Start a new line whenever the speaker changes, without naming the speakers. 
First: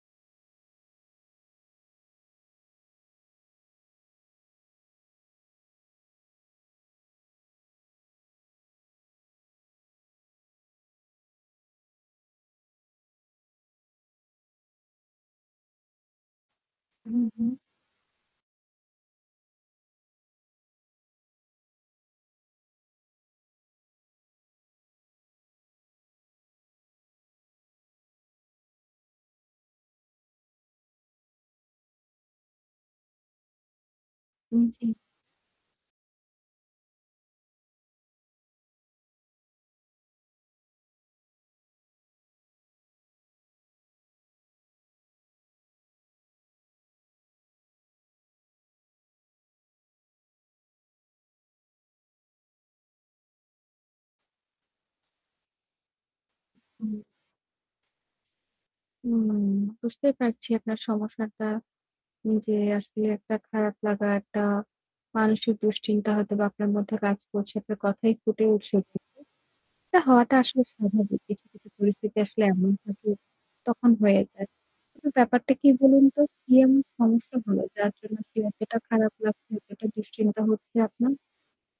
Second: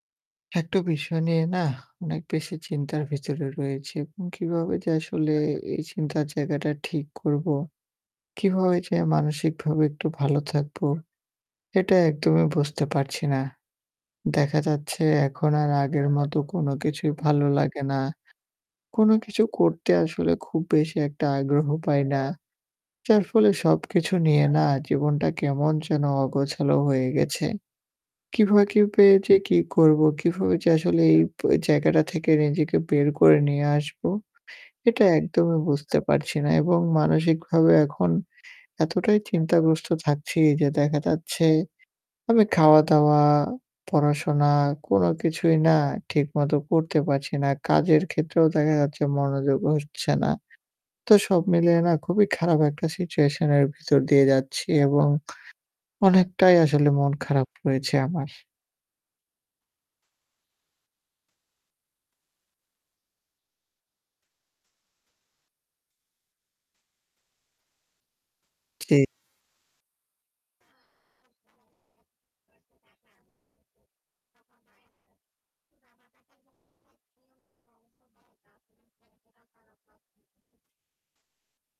একটা বিষয় নিয়ে না অনেক বেশি চিন্তার ভিতরে রয়েছি। এবং কিভাবে যে আসলে এই চিন্তার জায়গাটা ঠিক করব, কিভাবে যে মানসিকভাবে একটু ভালো থাকব, এটা একদমই বুঝতে পারছি না। দেখা যাচ্ছে এখন আর আগের মতো কোন কিছুই
হু,
ভালো
হু।
লাগে না। কোন কিছু করতে আসলে খুব বেশি একটা আগ্রহ পাই না। যার ফলে সব কিছু নিয়ে না জীবনটা কেমন যেন অগোছালো হয়ে গেছে। কিভাবে কি পেয়েছি কি করব কিভাবে যে আসলে এই ব জায়গাটা থেকে নিজেকে বের করে নিয়ে আসবো।
উ জী।
এটা একদমই বুঝতে পারছি না। এবং মানসিকভাবে এখন এতটাই চিন্তাগ্রস্ত থাকছি যে দেখা যাচ্ছে আমি খাওয়া-দাওয়া, পড়া-শোনা কোন কিছুই না ঠিক মতো করতে পারছি না। কাজের ক্ষেত্রেও দেখা যাচ্ছে মনোযোগ হচ্ছে না। তো সব মিলিয়ে না খুবই খারাপ একটা সিচুয়েশন এর ভিতর দিয়ে যাচ্ছি। এবং অনেকটাই আসলে
হুম।
মন খারাপ হয়েছে আমার।
উম বুঝতেই পারছি আপনার সমস্যাটা। যে আসলে একটা খারাপ লাগা একটা, মানসিক দুশ্চিন্তা হয়তোবা আপনার মধ্যে কাজ করছে আপনার কথায়ই ফুটে উঠেছে।
জি।
এটা হওয়াটা আসলে স্বাভাবিক। কিছু, কিছু পরিস্থিতি আসলে এমন থাকে তখন হয়ে যায়। কিন্তু ব্যাপারটা কি বলুন তো? কি এমন সমস্যা হলো যার জন্য কি এতটা খারাপ লাগছে এতটা দুশ্চিন্তা হচ্ছে আপনার?